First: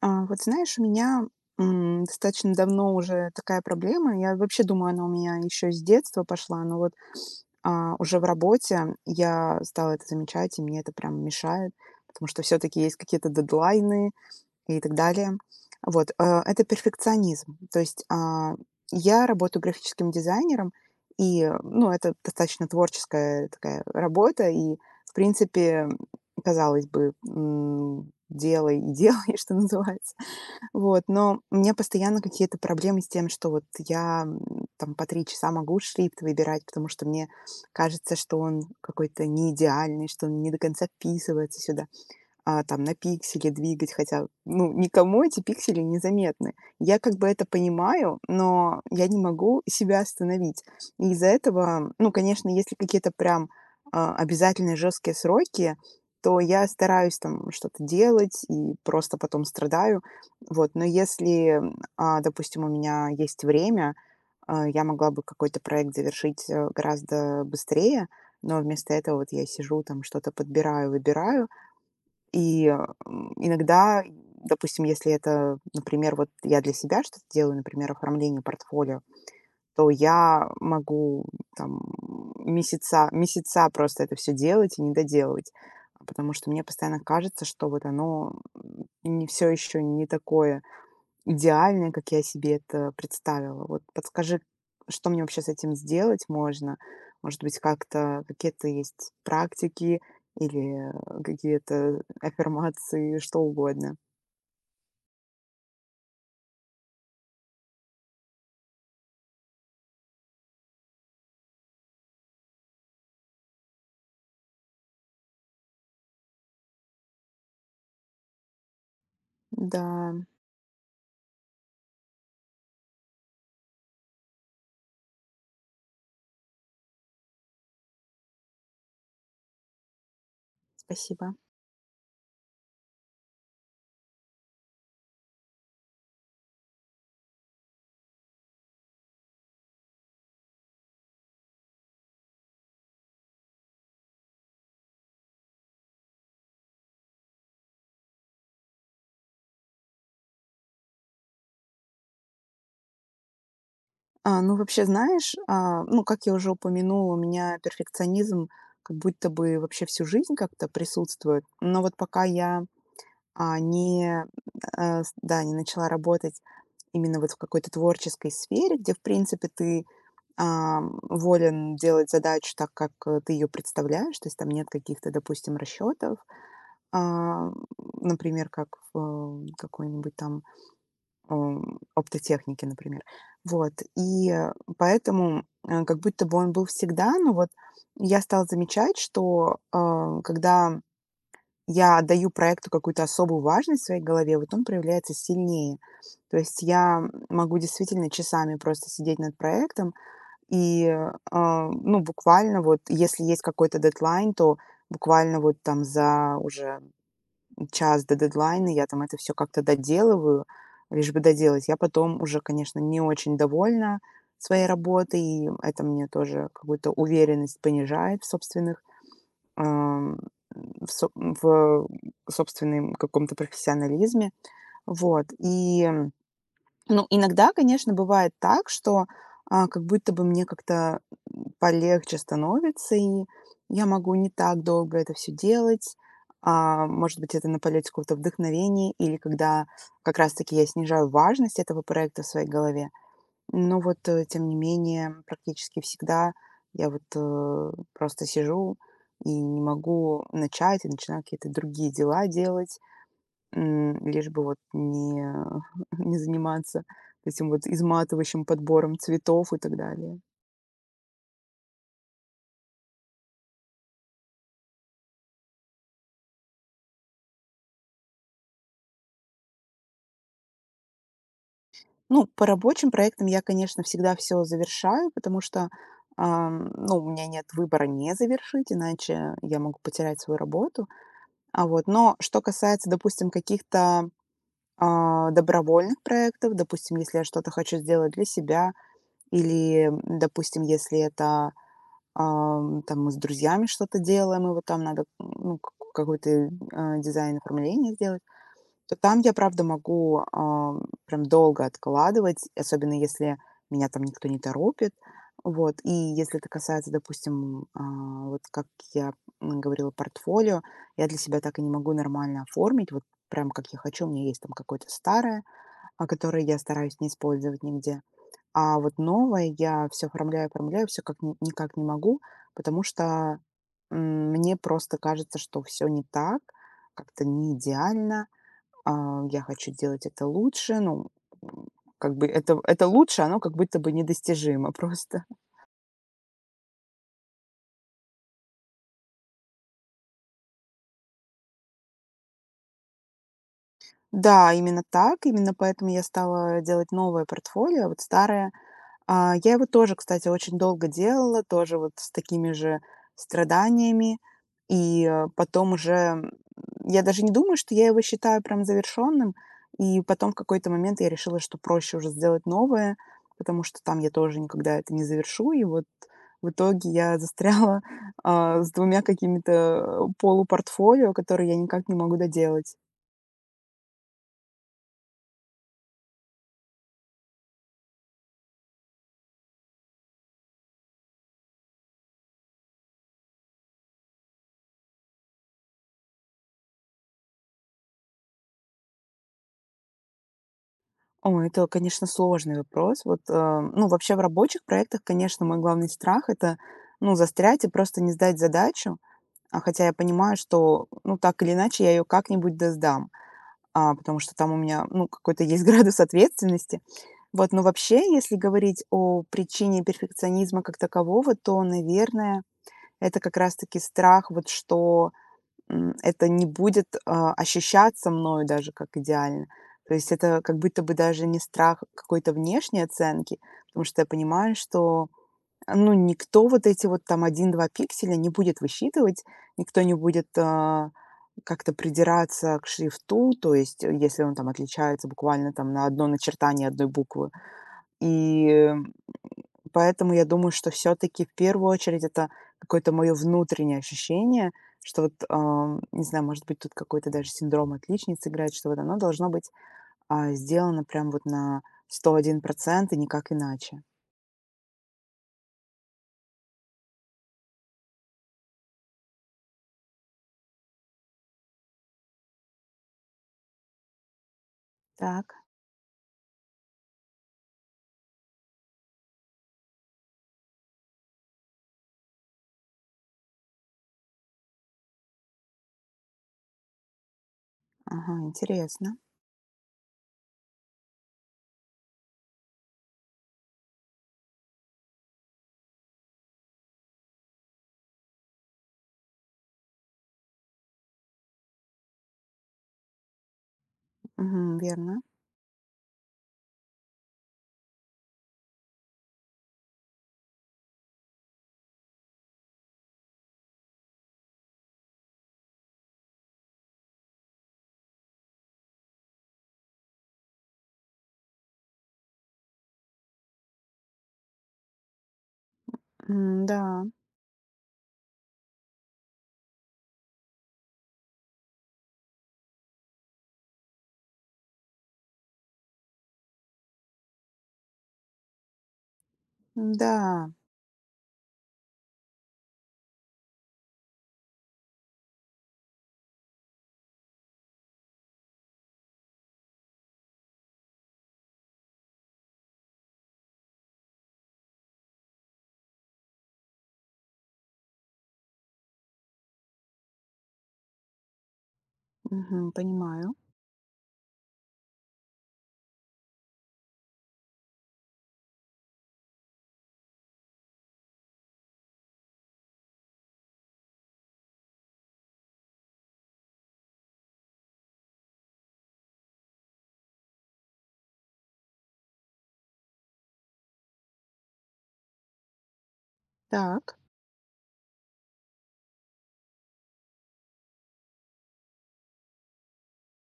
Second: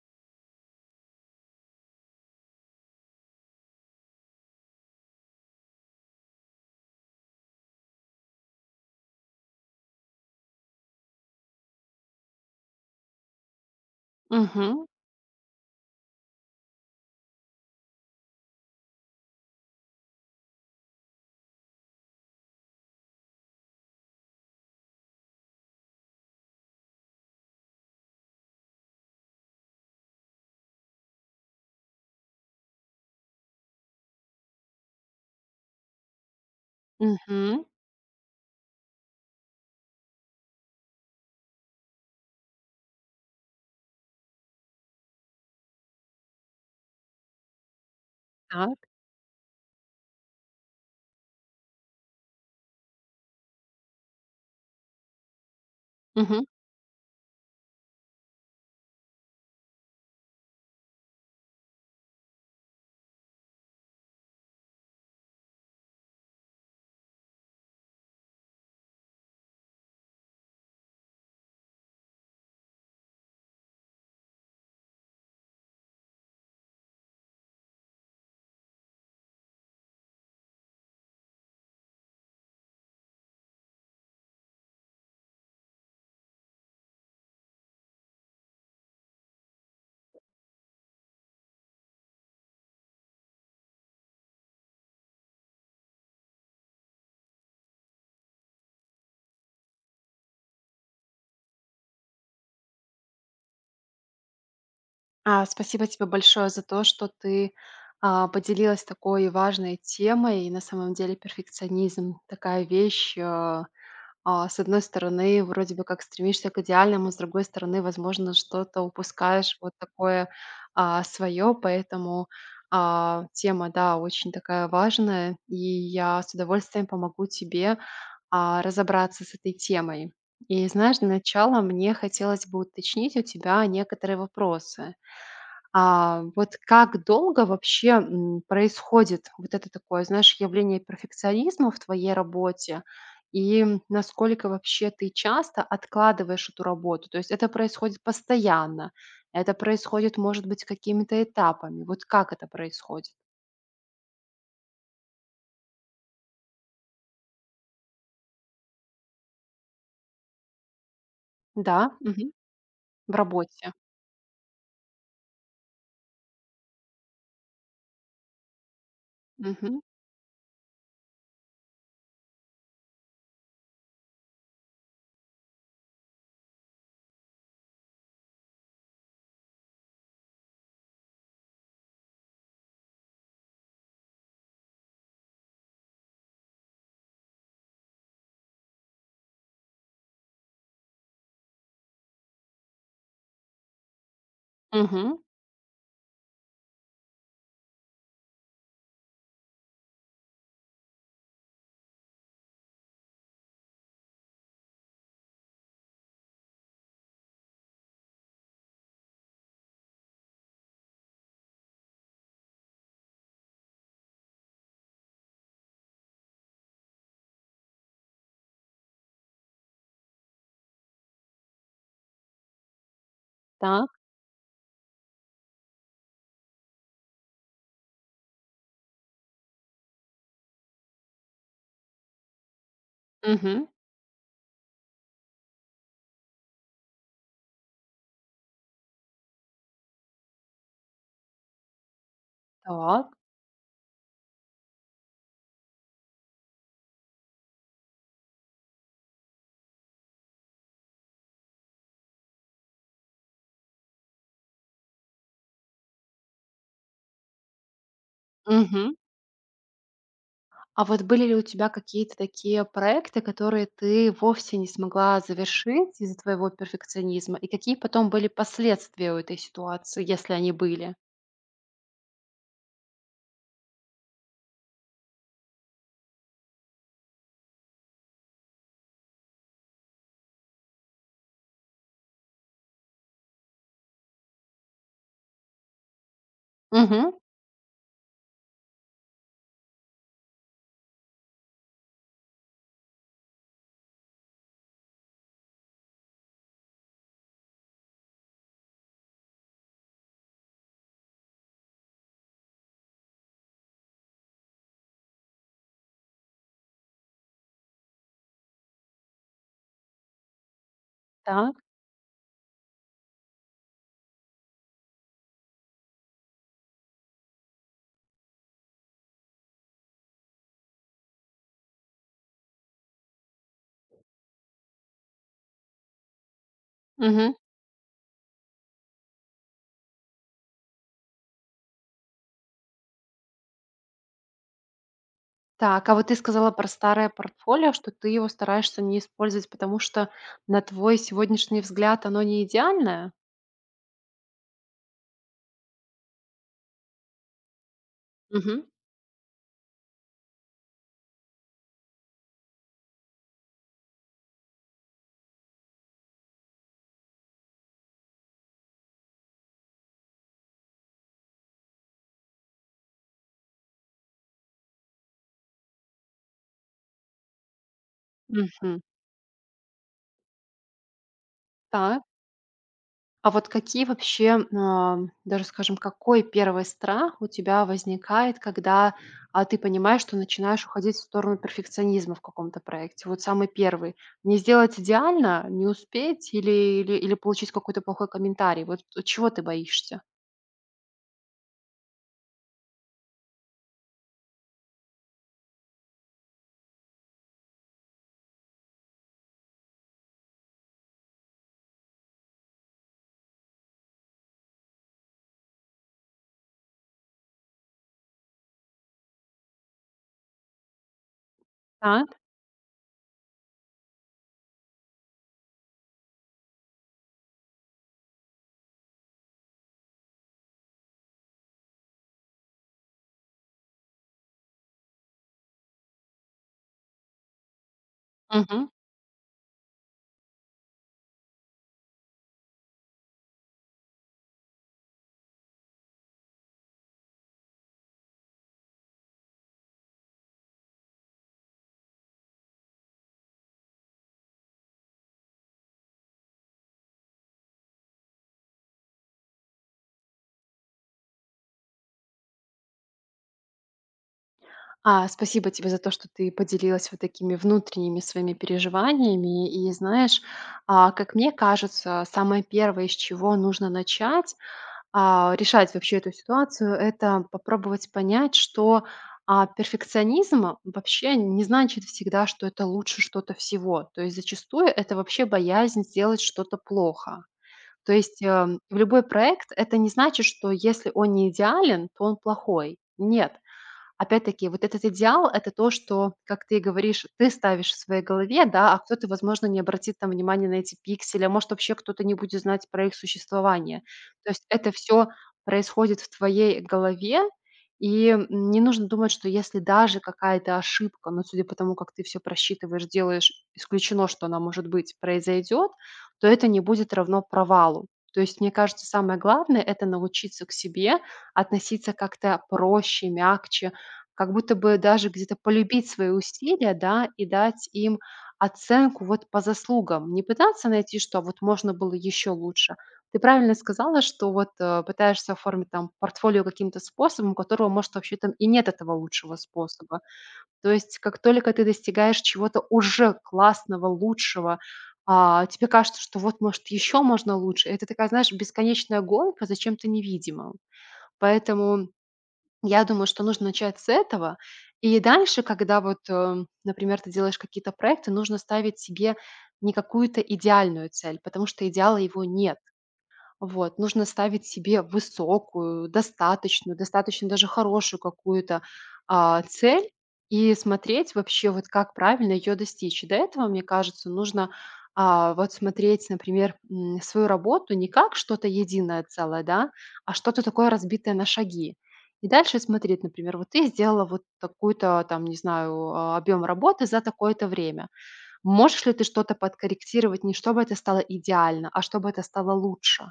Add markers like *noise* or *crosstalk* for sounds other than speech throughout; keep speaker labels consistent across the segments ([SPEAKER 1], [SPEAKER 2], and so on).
[SPEAKER 1] Вот, знаешь, у меня достаточно давно уже такая проблема. Я вообще думаю, она у меня еще с детства пошла, но вот, уже в работе я стала это замечать, и мне это прям мешает, потому что все-таки есть какие-то дедлайны и
[SPEAKER 2] Мгм,
[SPEAKER 1] так далее. Вот, это перфекционизм. То есть, я работаю графическим дизайнером, и, ну, это достаточно творческая такая работа, и, в принципе, казалось бы, делай и делай, *laughs* что называется. Вот, но у меня постоянно какие-то проблемы с тем, что вот я там по 3 часа могу шрифт выбирать, потому что мне
[SPEAKER 2] мгм.
[SPEAKER 1] кажется, что он какой-то не идеальный, что он не до конца вписывается сюда, там на пиксели двигать, хотя, ну, никому эти пиксели незаметны. Я как бы это понимаю, но
[SPEAKER 2] Так,
[SPEAKER 1] я не могу себя остановить. И из-за этого, ну, конечно, если какие-то прям обязательные жесткие сроки, то
[SPEAKER 2] мгм.
[SPEAKER 1] я стараюсь там что-то делать и просто потом страдаю. Вот, но если, допустим, у меня есть время, я могла бы какой-то проект завершить гораздо быстрее, но вместо этого вот я сижу там что-то подбираю, выбираю, и, иногда, допустим, если это, например, вот я для себя что-то делаю, например, оформление портфолио, то я могу там месяца, месяца просто это все делать и не доделывать, потому что мне постоянно кажется, что вот оно не все еще не такое, идеальной, как я себе это представила. Вот подскажи, что мне вообще с этим сделать можно? Может быть, как-то какие-то есть практики или какие-то аффирмации, что угодно.
[SPEAKER 2] Спасибо тебе большое за то, что ты поделилась такой важной темой. И на самом деле перфекционизм- такая вещь, с одной стороны, вроде бы как стремишься к идеальному, с другой стороны, возможно, что-то упускаешь вот
[SPEAKER 1] Да,
[SPEAKER 2] такое, свое. Поэтому, тема, да, очень такая важная, и я с удовольствием помогу тебе разобраться с этой темой. И знаешь, для
[SPEAKER 1] спасибо.
[SPEAKER 2] начала мне хотелось бы уточнить у тебя некоторые вопросы. А вот как долго вообще происходит вот это такое, знаешь, явление перфекционизма в твоей работе? И насколько вообще ты часто откладываешь эту работу? То есть это происходит постоянно? Это происходит, может быть, какими-то этапами? Вот как это происходит?
[SPEAKER 1] Ну, вообще, знаешь, ну, как я уже упомянула, у меня перфекционизм как будто бы вообще всю жизнь как-то присутствует. Но
[SPEAKER 2] Да,
[SPEAKER 1] вот пока
[SPEAKER 2] мгм,
[SPEAKER 1] я
[SPEAKER 2] в
[SPEAKER 1] А,
[SPEAKER 2] работе.
[SPEAKER 1] не, э, с да, не начала работать именно вот в какой-то творческой сфере, где, в принципе,
[SPEAKER 2] Мгм,
[SPEAKER 1] ты, волен делать задачу так, как, ты ее представляешь. То есть там нет каких-то, допустим, расчетов, ам, например, как в какой-нибудь там, оптотехнике, например. Вот, и, поэтому, как будто бы он был всегда, но вот я стала замечать, что, когда я отдаю проекту какую-то особую важность в своей голове, вот он проявляется
[SPEAKER 2] мгм,
[SPEAKER 1] сильнее. То есть я могу действительно часами просто сидеть над проектом и, ну, буквально вот, если есть какой-то дедлайн, то буквально вот там за уже час до дедлайна я там это все как-то доделываю, лишь бы доделать. Я потом уже, конечно, не очень довольна своей работой, и это мне тоже какую-то уверенность понижает в собственных Ам, в соб в собственном каком-то
[SPEAKER 2] так,
[SPEAKER 1] профессионализме. Вот. И, ну, иногда, конечно, бывает так, что, как будто бы мне как-то полегче становится, и
[SPEAKER 2] мгм,
[SPEAKER 1] я могу не так долго это все делать. Может быть, это на полете какого-то вдохновения или когда как раз таки я снижаю важность этого проекта в своей голове.
[SPEAKER 2] так.
[SPEAKER 1] Но вот, тем не менее, практически всегда я вот, просто сижу и не могу начать, и начинаю какие-то другие дела делать, лишь бы вот не *laughs* не заниматься этим вот изматывающим
[SPEAKER 2] Мгм.
[SPEAKER 1] подбором цветов и так далее.
[SPEAKER 2] А вот были ли у тебя какие-то такие проекты, которые ты вовсе не смогла завершить из-за твоего перфекционизма? И какие потом были последствия у этой ситуации, если они были?
[SPEAKER 1] Ну, по рабочим проектам я, конечно, всегда все завершаю, потому что, ну, у меня нет выбора не завершить, иначе я могу потерять свою работу. А вот, но что касается, допустим, каких-то добровольных проектов. Допустим,
[SPEAKER 2] Мгм.
[SPEAKER 1] если я что-то хочу сделать для себя, или, допустим, если это, там мы с друзьями что-то делаем, и вот там надо, ну, какой-то дизайн оформления сделать, то там я, правда, могу, прям долго откладывать, особенно если меня там никто не торопит. Вот. И если это касается, допустим, вот как я говорила, портфолио, я для себя
[SPEAKER 2] Так.
[SPEAKER 1] так и не могу нормально оформить, вот прям как я хочу, у меня есть там какое-то старое, которые я стараюсь не использовать нигде. А вот новое я все оформляю, оформляю, все как никак не могу, потому что мне просто кажется, что все не так, как-то
[SPEAKER 2] Мгм.
[SPEAKER 1] не идеально. Я хочу делать это лучше, ну, м, как бы это, лучше, оно как будто бы недостижимо *laughs* просто.
[SPEAKER 2] Так, а вот ты сказала про старое портфолио, что ты его стараешься не использовать, потому что, на твой сегодняшний взгляд, оно не идеальное?
[SPEAKER 1] Да, именно так, именно поэтому я стала делать новое портфолио, а вот старое,
[SPEAKER 2] Мгм.
[SPEAKER 1] Я его тоже, кстати, очень долго делала, тоже вот с такими же страданиями. И, потом уже, я даже не думаю, что я его считаю прям завершенным. И потом в какой-то момент я решила, что проще уже сделать новое, потому что там я тоже никогда это не завершу. И вот в итоге я застряла, *laughs* с
[SPEAKER 2] Мгм.
[SPEAKER 1] двумя какими-то, полупортфолио, которые я никак не
[SPEAKER 2] Так.
[SPEAKER 1] могу доделать.
[SPEAKER 2] А вот какие вообще, даже скажем, какой первый страх у тебя возникает, когда ты понимаешь, что начинаешь уходить в сторону перфекционизма в каком-то проекте? Вот самый первый. Не сделать идеально, не успеть или получить какой-то плохой комментарий? Вот чего ты боишься?
[SPEAKER 1] О, это, конечно, сложный вопрос. Вот, ну, вообще в рабочих проектах, конечно, мой главный страх — это, ну, застрять и просто не сдать задачу. А хотя я понимаю, что, ну, так или иначе я ее как-нибудь да сдам, потому что там у меня, ну, какой-то есть *laughs* градус ответственности. Вот, но вообще, если говорить о причине перфекционизма как такового, то,
[SPEAKER 2] Так,
[SPEAKER 1] наверное, это как раз-таки страх, вот что, это не будет, ощущаться мною даже как идеально. То есть это как будто бы даже не страх какой-то внешней оценки, потому что я понимаю, что, ну, никто вот эти вот там один-два пикселя не будет
[SPEAKER 2] мгм.
[SPEAKER 1] высчитывать, никто не будет, как-то придираться к шрифту. То есть, если он там отличается буквально там на одно начертание одной буквы и, поэтому я думаю, что все таки в первую очередь это какое-то моё внутреннее ощущение, что вот, не знаю, может быть, тут какой-то даже синдром отличницы играет, что вот оно должно быть, сделано прям вот на 101% и никак иначе.
[SPEAKER 2] Спасибо тебе за то, что ты поделилась вот такими внутренними своими переживаниями. И знаешь, как мне кажется, самое первое, с чего нужно начать-
[SPEAKER 1] Так,
[SPEAKER 2] а, решать вообще эту ситуацию- это попробовать понять, что, перфекционизм вообще не значит всегда, что это лучше что-то всего. То есть зачастую это вообще боязнь сделать что-то плохо. То
[SPEAKER 1] ага,
[SPEAKER 2] есть, в
[SPEAKER 1] интересно.
[SPEAKER 2] любой проект- это не значит, что если он не идеален, то он плохой. Нет. Опять-таки, вот этот идеал- это то, что, как ты и говоришь, ты ставишь в своей голове, да, а кто-то, возможно, не обратит там внимания на эти пиксели, а может, вообще кто-то не будет знать про их существование. То есть
[SPEAKER 1] Мгм,
[SPEAKER 2] это
[SPEAKER 1] верно.
[SPEAKER 2] все происходит в твоей голове, и, не нужно думать, что если даже какая-то ошибка, но судя по тому, как ты все просчитываешь, делаешь, исключено, что она может быть, произойдет, то это не будет равно провалу. То есть, мне кажется, самое главное- это научиться к себе относиться как-то проще, мягче, как будто бы даже где-то полюбить свои
[SPEAKER 1] М,
[SPEAKER 2] усилия,
[SPEAKER 1] да,
[SPEAKER 2] да, и дать им оценку вот по заслугам. Не пытаться найти, что вот можно было еще лучше. Ты правильно сказала, что вот пытаешься оформить там портфолио каким-то способом, у которого, может, вообще там и нет этого лучшего способа.
[SPEAKER 1] да,
[SPEAKER 2] То есть как только ты достигаешь чего-то уже классного, лучшего, тебе кажется, что вот, может, еще можно лучше. Это такая, знаешь, бесконечная гонка за чем-то невидимым. Поэтому я думаю, что нужно начать с этого. И дальше, когда например, ты делаешь какие-то проекты, нужно ставить себе не какую-то идеальную цель, потому что идеала его
[SPEAKER 1] мгм,
[SPEAKER 2] нет.
[SPEAKER 1] понимаю.
[SPEAKER 2] Вот. Нужно ставить себе высокую, достаточную, достаточно даже хорошую какую-то, цель и смотреть вообще, вот как правильно ее достичь. И до этого, мне кажется, нужно, вот смотреть, например, свою работу не как что-то единое целое, да, а что-то такое разбитое на шаги. И дальше смотреть, например, вот ты сделала вот такую-то там, не знаю, объем
[SPEAKER 1] Так,
[SPEAKER 2] работы за такое-то время. Можешь ли ты что-то подкорректировать не чтобы это стало идеально, а чтобы это стало лучше?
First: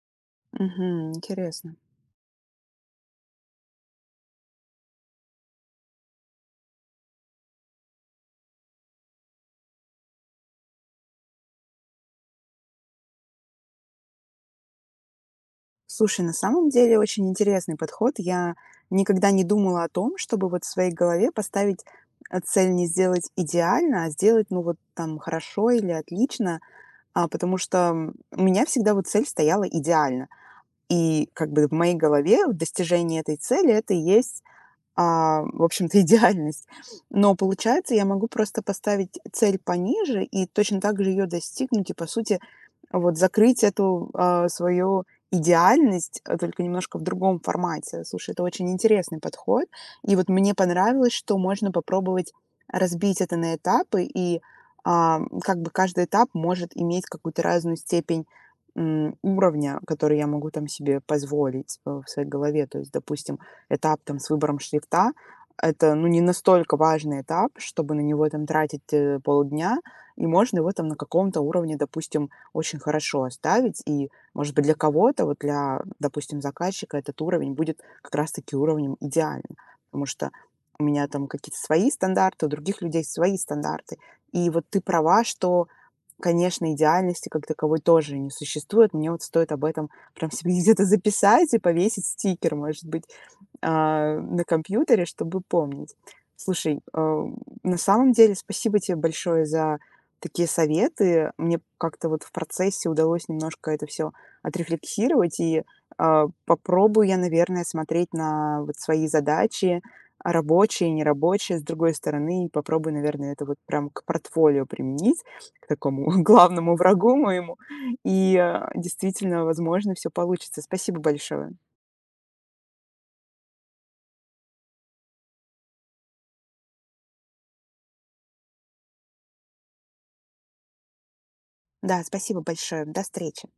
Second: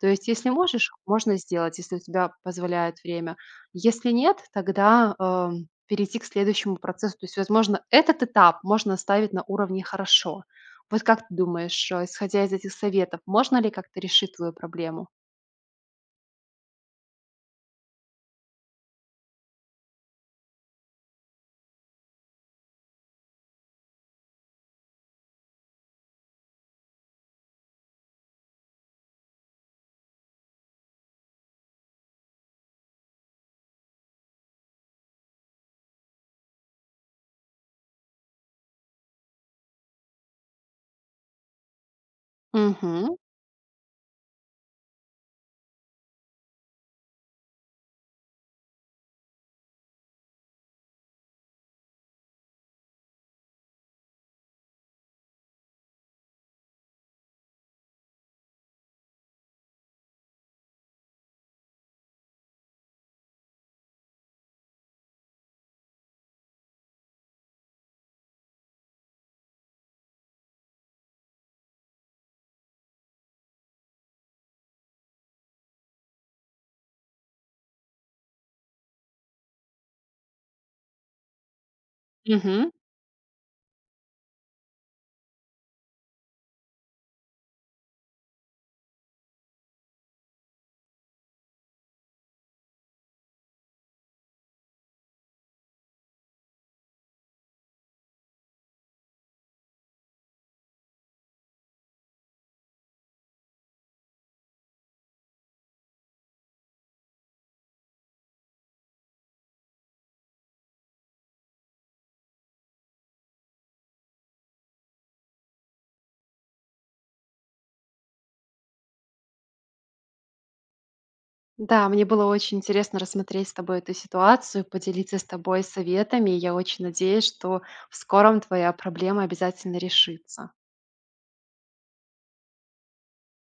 [SPEAKER 2] То есть, если можешь,
[SPEAKER 1] мгм,
[SPEAKER 2] можно
[SPEAKER 1] интересно.
[SPEAKER 2] сделать, если у тебя позволяет время. Если нет, тогда, перейти к следующему процессу. То есть, возможно, этот этап можно оставить на уровне "хорошо". Вот как ты думаешь, исходя из этих советов, можно ли как-то решить твою проблему?
[SPEAKER 1] Слушай, на самом деле очень интересный подход. Я никогда не думала о том, чтобы вот в своей голове поставить цель не сделать идеально, а сделать, ну, вот там хорошо или отлично, потому что у меня всегда вот цель стояла идеально. И как бы в моей голове достижение этой цели — это и есть, в общем-то, *laughs* идеальность. Но получается, я могу просто поставить цель пониже и точно так же ее достигнуть и, по сути,
[SPEAKER 2] Мгм,
[SPEAKER 1] вот закрыть эту, свою идеальность, только немножко в другом формате. Слушай, это очень интересный подход. И вот мне понравилось, что можно попробовать разбить это на этапы, и, как бы каждый этап может иметь какую-то разную степень, уровня, который я могу там себе позволить в своей голове. То есть, допустим, этап там с выбором шрифта. Это, ну, не настолько важный этап, чтобы на него там тратить полдня, и можно его там на каком-то уровне, допустим, очень хорошо оставить, и, может быть, для кого-то, вот для, допустим, заказчика этот уровень будет как раз-таки уровнем идеальным, потому что у меня там какие-то свои стандарты, у
[SPEAKER 2] мгм.
[SPEAKER 1] других людей свои стандарты. И вот ты права, что, конечно, идеальности как таковой тоже не существует. Мне вот стоит об этом прям себе *laughs* где-то записать и повесить стикер, может быть, на компьютере, чтобы помнить. Слушай, на самом деле спасибо тебе большое за такие советы. Мне как-то вот в процессе удалось немножко это все отрефлексировать, и, попробую я, наверное, смотреть на вот свои задачи, рабочие, нерабочие, с другой стороны, и попробую, наверное, это вот прям к портфолио применить, к такому *laughs* главному врагу моему, и, действительно, возможно, все получится. Спасибо большое.
[SPEAKER 2] Да, мне было очень интересно рассмотреть с тобой эту ситуацию, поделиться с тобой советами. Я очень надеюсь, что в скором твоя проблема обязательно решится.
[SPEAKER 1] Да, спасибо большое. До встречи.